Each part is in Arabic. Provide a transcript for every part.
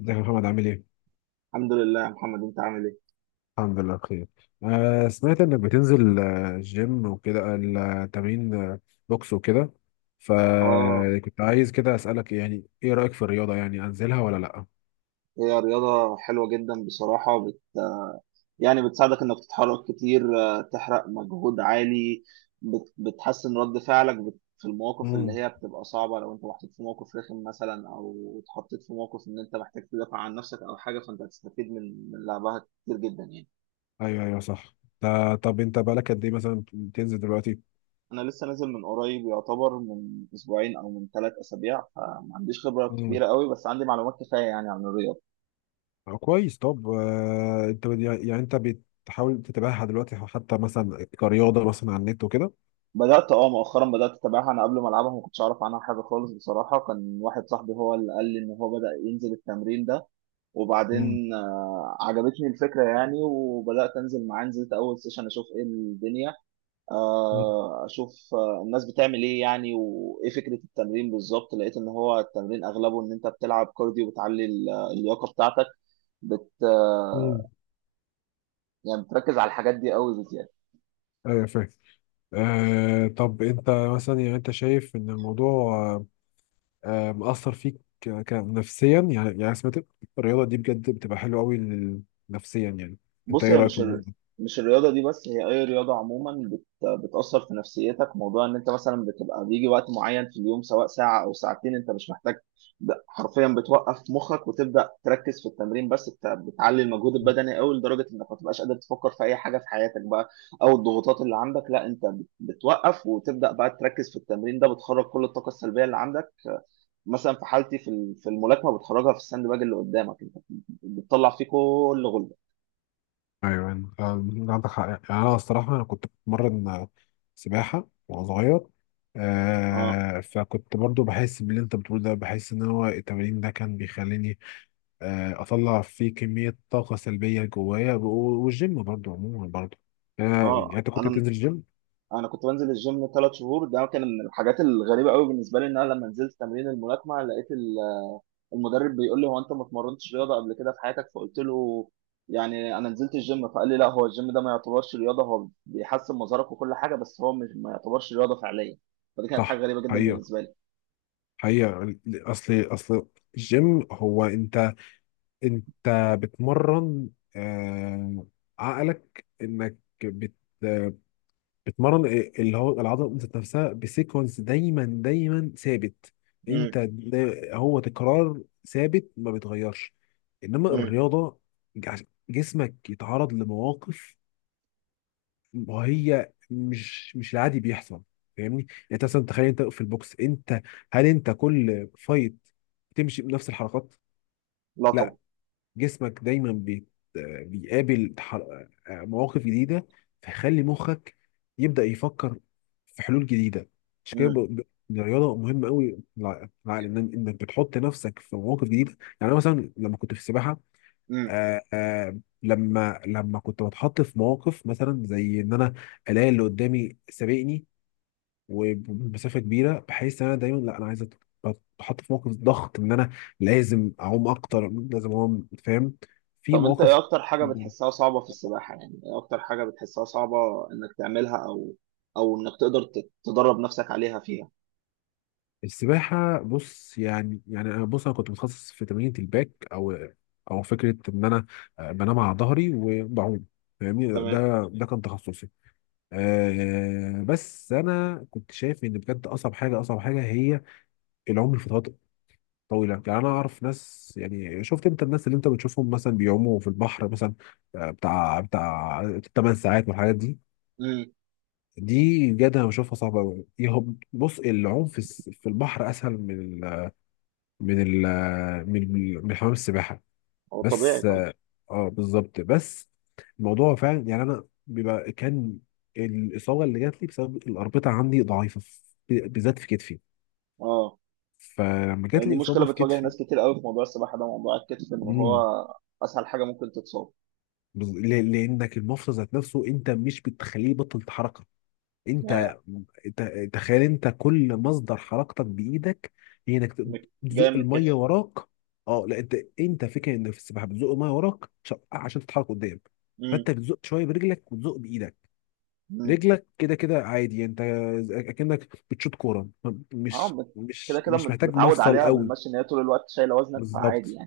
ازيك يا محمد عامل ايه؟ الحمد لله يا محمد انت عامل ايه؟ الحمد لله بخير. سمعت انك بتنزل، جيم وكده، التمرين، بوكس وكده، اه، فكنت عايز كده اسألك، يعني ايه رأيك في الرياضة؟ يعني انزلها ولا لأ؟ هي رياضة حلوة جدا بصراحة. يعني بتساعدك انك تتحرك كتير، تحرق مجهود عالي. بتحسن رد فعلك في المواقف اللي امم هي بتبقى صعبة، لو انت محطوط في موقف رخم مثلا، او اتحطيت في موقف ان انت محتاج تدافع عن نفسك او حاجة، فانت هتستفيد من لعبها كتير جدا يعني. ايوه صح. طب انت بقالك قد ايه مثلا بتنزل دلوقتي؟ انا لسه نازل من قريب، يعتبر من اسبوعين او من 3 اسابيع، فما عنديش خبرة امم كبيرة قوي، بس عندي معلومات كفاية يعني عن الرياضة. كويس. طب انت يعني انت بتحاول تتابعها دلوقتي حتى مثلا كرياضة مثلا على النت وكده؟ بدأت مؤخرا بدأت اتابعها. انا قبل ما العبها ما كنتش اعرف عنها حاجة خالص بصراحة، كان واحد صاحبي هو اللي قال لي ان هو بدأ ينزل التمرين ده، امم وبعدين عجبتني الفكرة يعني، وبدأت انزل معاه. نزلت اول سيشن اشوف ايه الدنيا، اشوف الناس بتعمل ايه يعني، وايه فكرة التمرين بالظبط. لقيت ان هو التمرين اغلبه ان انت بتلعب كارديو، بتعلي اللياقة بتاعتك، بت آه، امم يعني بتركز على الحاجات دي قوي. ايوه، فاهم. طب انت مثلا، يعني انت شايف ان الموضوع مأثر فيك نفسيا، يعني يعني سمعت الرياضة دي بجد بتبقى حلوة قوي نفسيا يعني، انت بص، ايه هي رأيك في مش الموضوع ده؟ مش الرياضة دي بس، هي أي رياضة عموما بتأثر في نفسيتك. موضوع إن أنت مثلا بتبقى بيجي وقت معين في اليوم، سواء ساعة أو ساعتين، أنت مش محتاج حرفيا بتوقف مخك وتبدأ تركز في التمرين بس. بتعلي المجهود البدني أوي لدرجة إنك ما تبقاش قادر تفكر في أي حاجة في حياتك بقى، أو الضغوطات اللي عندك. لا، أنت بتوقف وتبدأ بقى تركز في التمرين ده، بتخرج كل الطاقة السلبية اللي عندك. مثلا في حالتي، في في الملاكمة، بتخرجها في الساند باج اللي قدامك أنت، بتطلع فيه كل غل. ايوه، انت عندك حق. يعني انا الصراحة، انا كنت بتمرن سباحة وانا صغير، اه، فكنت برضو بحس باللي انت بتقوله ده، بحس ان هو التمرين ده كان بيخليني اطلع فيه كمية طاقة سلبية جوايا، والجيم برضو عموما برضو. يعني اه، انت كنت بتنزل انا الجيم؟ انا كنت بنزل الجيم 3 شهور. ده كان من الحاجات الغريبه قوي بالنسبه لي، ان انا لما نزلت تمرين الملاكمه لقيت المدرب بيقول لي: هو انت ما اتمرنتش رياضه قبل كده في حياتك؟ فقلت له يعني انا نزلت الجيم، فقال لي لا، هو الجيم ده ما يعتبرش رياضه، هو بيحسن مظهرك وكل حاجه بس، هو مش، ما يعتبرش رياضه فعليا. فدي كانت حاجه صح. غريبه جدا حقيقة، بالنسبه لي. حقيقة. أصل الجيم، هو أنت، أنت بتمرن آه، عقلك. إنك بت بتمرن إيه، اللي هو العضلة ذات نفسها بسيكونس دايما دايما ثابت. أنت امم، هو تكرار ثابت ما بيتغيرش. إنما امم، الرياضة، جع- جسمك يتعرض لمواقف، وهي مش العادي بيحصل. فاهمني؟ يعني انت مثلا تخيل، انت في البوكس، انت هل انت كل فايت بتمشي بنفس الحركات؟ لا طبعا. لا، جسمك دايما بيقابل مواقف جديدة، فيخلي مخك يبدأ يفكر في حلول جديدة. عشان كده امم، الرياضة مهمة قوي للعقل، ان انك بتحط نفسك في مواقف جديدة. يعني انا مثلا لما كنت في السباحة، امم، لما كنت بتحط في مواقف مثلا زي ان انا الاقي اللي قدامي سابقني وبمسافه كبيره، بحيث ان انا دايما، لا انا عايز بتحط في موقف ضغط، ان انا لازم اعوم اكتر، لازم اعوم. فاهم؟ في طب انت ايه مواقف اكتر حاجه جداً. بتحسها صعبه في السباحه؟ يعني ايه اكتر حاجه بتحسها صعبه انك تعملها، او او انك تقدر تدرب نفسك عليها فيها؟ السباحه، بص يعني، يعني انا بص انا كنت متخصص في تمرينة الباك، او او فكره ان انا بنام على ظهري وبعوم. فاهمني؟ تمام. ده ده كان تخصصي. بس انا كنت شايف ان بجد اصعب حاجه، اصعب حاجه هي العوم لفترات طويله. يعني انا اعرف ناس، يعني شفت انت الناس اللي انت بتشوفهم مثلا بيعوموا في البحر مثلا، بتاع 8 ساعات والحاجات دي. امم. دي بجد انا بشوفها صعبه قوي. بص العوم في في البحر اسهل من ال من ال من من حمام السباحه، هو طبيعي بس طبعا. اه، بالظبط. بس الموضوع فعلا، يعني انا بيبقى كان الاصابه اللي جات لي بسبب الاربطه عندي ضعيفه في-، بالذات في كتفي. اه، فلما جات يعني دي لي اصابه مشكله في بتواجه كتفي. ناس كتير قوي في موضوع السباحه ده، موضوع الكتف، ان هو امم اسهل حاجه ممكن تتصاب. لانك المفصل ذات نفسه انت مش بتخليه يبطل حركه. يعني انت تخيل انت كل مصدر حركتك بايدك، هي انك جايه تزق من الميه الكتف. وراك. اه لا، انت انت فكره ان في السباحه بتزق الميه وراك عشان عشان تتحرك قدام. امم، فانت بتزق شويه برجلك وتزق بايدك. امم. رجلك كده كده عادي يعني، انت اكنك بتشوط كوره، اه، مش كده مش كده مش محتاج متعود مفصل عليها قوي. بالمشي، ان هي طول الوقت شايله وزنك، فعادي بالظبط،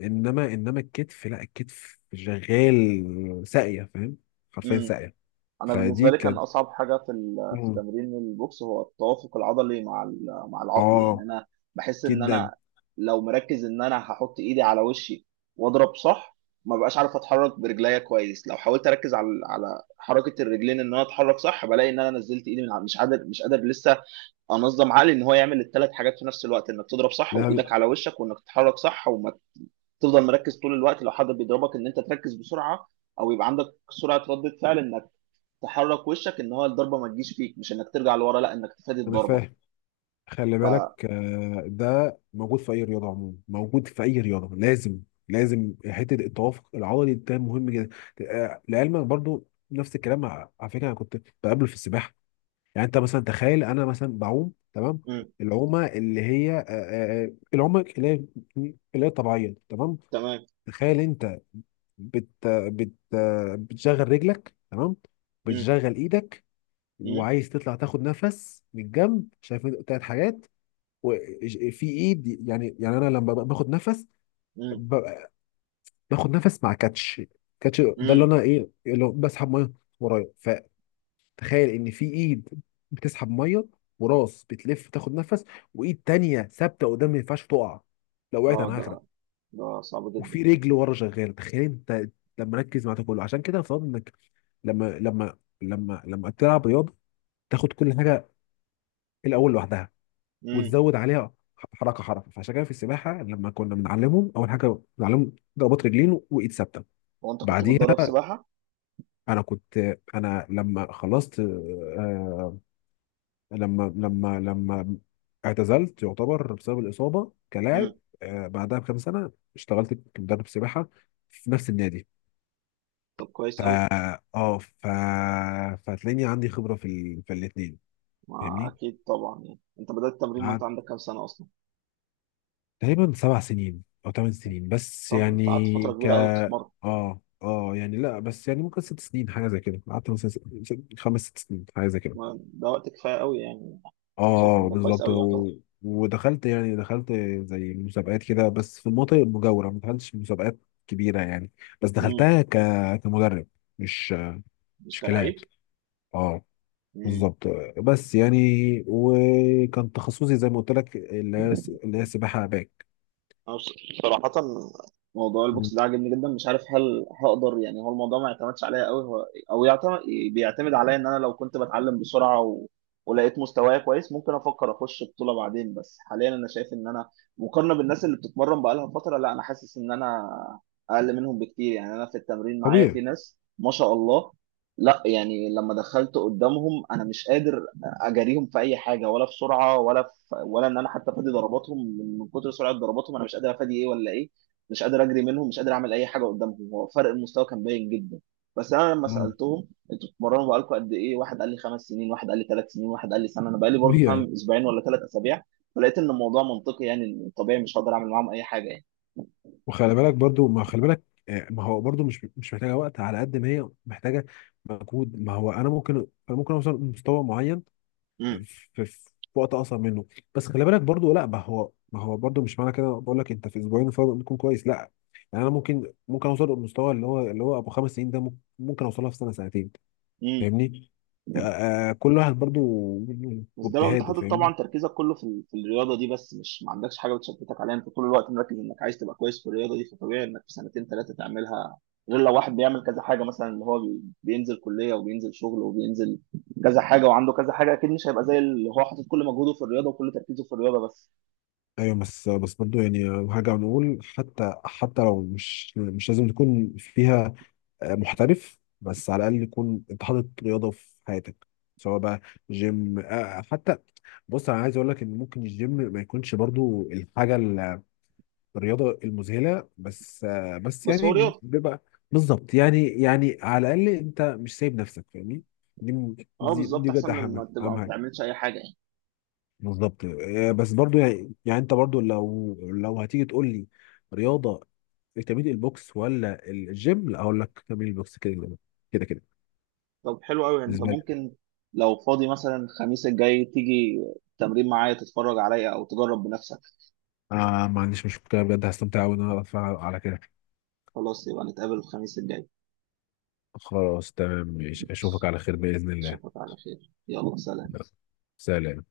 انما الكتف لا، الكتف شغال ساقيه. فاهم؟ حرفيا يعني. ساقيه. انا بالنسبه فدي لي كان كانت. اصعب حاجه في في مم. تمرين البوكس هو التوافق العضلي مع مع العقل. يعني اه، انا بحس ان جدا. انا لو مركز ان انا هحط ايدي على وشي واضرب صح، ما بقاش عارف اتحرك برجليا كويس. لو حاولت اركز على حركه الرجلين ان انا اتحرك صح، بلاقي ان انا نزلت ايدي من مش قادر، لسه انظم عقلي ان هو يعمل ال3 حاجات في نفس الوقت: انك تضرب صح، لا، وايدك لا، على وشك، وانك تتحرك صح، وما تفضل مركز طول الوقت. لو حد بيضربك، ان انت تركز بسرعه، او يبقى عندك سرعه رده فعل انك تحرك وشك ان هو الضربه ما تجيش فيك، مش انك ترجع لورا، لا، انك تفادي انا الضربه. فاهم. خلي ف بالك ده موجود في اي رياضه عموما، موجود في اي رياضه، لازم لازم حته التوافق العضلي ده مهم جدا. لعلمك برضو نفس الكلام، على على فكره انا كنت بقابله في السباحه. يعني انت مثلا تخيل، انا مثلا بعوم تمام، مم. العومه اللي هي العومه اللي هي اللي هي طبيعيه تمام. تمام. تخيل انت بت بت بتشغل رجلك تمام، مم. بتشغل ايدك، مم. وعايز تطلع تاخد نفس من الجنب. شايف انت تلات حاجات؟ وفي ايد، يعني يعني انا لما باخد نفس مم. ب- باخد نفس مع كاتش. كاتش ده اللي مم. انا ايه اللي هو بسحب ميه ورايا. تخيل ان في ايد بتسحب ميه، وراس بتلف تاخد نفس، وايد تانية ثابته قدام ما ينفعش تقع. لو وقعت اه، انا ده هغرق. ده صعب جدا. وفي رجل ورا شغاله، تخيل انت لما ركز مع ده كله. عشان كده افترض انك لما لما لما تلعب رياضه تاخد كل حاجه الاول لوحدها، مم. وتزود عليها حركه حركه. فعشان كده في السباحه لما كنا بنعلمهم، اول حاجه بنعلمهم ضربات رجلين وايد ثابته، هو انت كنت بتدرب بعديها. سباحه؟ انا كنت، انا لما خلصت، لما لما لما اعتزلت يعتبر بسبب الإصابة كلاعب، مم. بعدها بكام سنة اشتغلت كمدرب سباحة في نفس النادي. طب كويس ف قوي. اه ف فهتلاقيني عندي خبرة في ال... في الاتنين. ما فاهمني؟ اكيد طبعا. يعني انت بدات التمرين وانت قعدت عندك كام سنه اصلا؟ تقريبا 7 سنين أو 8 سنين بس طب انت قعدت فتره يعني. ك كبيره قوي بتتمرن. اه يعني لا، بس يعني ممكن 6 سنين حاجة زي كده، قعدت مثلا 5 6 سنين حاجة زي كده. ده وقت كفايه قوي يعني. شايف ان اه ده كويس بالظبط قوي يعتبر. و... ودخلت يعني دخلت زي مسابقات كده، بس في المناطق المجاورة، ما دخلتش مسابقات كبيرة يعني. بس مم. دخلتها كمدرب، مش مش مش كلاعب. كلاعب. اه، بالظبط. بس يعني وكان تخصصي زي ما قلت لك، اللي هي مم. اللي هي سباحة باك. أنا صراحة موضوع مم. البوكس ده عاجبني جدا. مش عارف هل هقدر، يعني هو الموضوع ما يعتمدش عليا قوي، هو او بيعتمد عليا. ان انا لو كنت بتعلم بسرعة ولقيت مستواي كويس، ممكن افكر اخش بطولة بعدين. بس حاليا انا شايف ان انا مقارنة بالناس اللي بتتمرن بقالها فترة، لا، انا حاسس ان انا اقل منهم بكتير. يعني انا في التمرين معايا في طبيعي. ناس ما شاء الله. لا يعني، لما دخلت قدامهم انا مش قادر اجاريهم في اي حاجه، ولا في سرعه، ولا ان انا حتى افادي ضرباتهم. من كتر سرعه ضرباتهم، انا مش قادر افادي ايه ولا ايه، مش قادر اجري منهم، مش قادر اعمل اي حاجه قدامهم. هو فرق المستوى كان باين جدا. بس انا لما مم. سالتهم انتوا بتتمرنوا بقالكم قد ايه، واحد قال لي 5 سنين، واحد قال لي 3 سنين، واحد قال لي سنه، انا بقالي برضه طبيعي. فاهم اسبوعين ولا 3 اسابيع. فلقيت ان الموضوع منطقي، يعني طبيعي مش هقدر اعمل معاهم اي حاجه يعني. وخلي بالك برضو، ما خلي بالك، ما هو برضو مش محتاجة وقت على قد ما هي محتاجة مجهود. ما هو انا ممكن، انا ممكن اوصل لمستوى معين في, في وقت اقصر منه. بس خلي بالك برضو لا، ما هو برضو مش معنى كده بقول لك انت في اسبوعين الفرق بيكون كويس، لا. يعني انا ممكن اوصل للمستوى اللي هو ابو 5 سنين ده، ممكن اوصلها في سنه سنتين. امم. فاهمني؟ آه، كل واحد برضو بس ده لو انت واجتهاده. حاطط فاهمني؟ طبعا تركيزك كله في في الرياضه دي بس، مش ما عندكش حاجه بتشتتك عليها، انت طول الوقت مركز انك عايز تبقى كويس في الرياضه دي، فطبيعي انك في سنتين ثلاثه تعملها. غير لو واحد بيعمل كذا حاجه، مثلا اللي هو بينزل كليه وبينزل شغل وبينزل كذا حاجه وعنده كذا حاجه، اكيد مش هيبقى زي اللي هو حاطط كل مجهوده في الرياضه وكل تركيزه في الرياضه بس. ايوه. بس، بس برضو يعني هرجع نقول، حتى حتى لو مش لازم تكون فيها محترف، بس على الاقل يكون انت حاطط رياضه في حياتك. سواء بقى جيم، حتى. بص انا عايز اقول لك ان ممكن الجيم ما يكونش برضو الحاجه الرياضه المذهله، بس بس بس هو يعني رياضه. بيبقى. بالظبط، يعني يعني على الاقل انت مش سايب نفسك، فاهمني؟ دي اه بالظبط، دي بجد احسن من اهم ما تبقى ما اهم حاجه. بتعملش اي حاجه يعني. بالظبط، بس برضو يعني يعني انت برضو لو هتيجي تقول لي رياضه تمرين البوكس ولا الجيم، لا اقول لك تمرين البوكس، كده كده كده كده. طب حلو قوي، انت بالنسبه لي. ممكن لو فاضي مثلا الخميس الجاي تيجي تمرين معايا، تتفرج عليا او تجرب بنفسك. آه ما عنديش مشكلة بجد، هستمتع أوي إن أنا أتفرج على كده. خلاص، يبقى نتقابل الخميس الجاي. خلاص تمام ماشي، أشوفك على خير بإذن الله. أشوفك على خير، يلا سلام. سلام.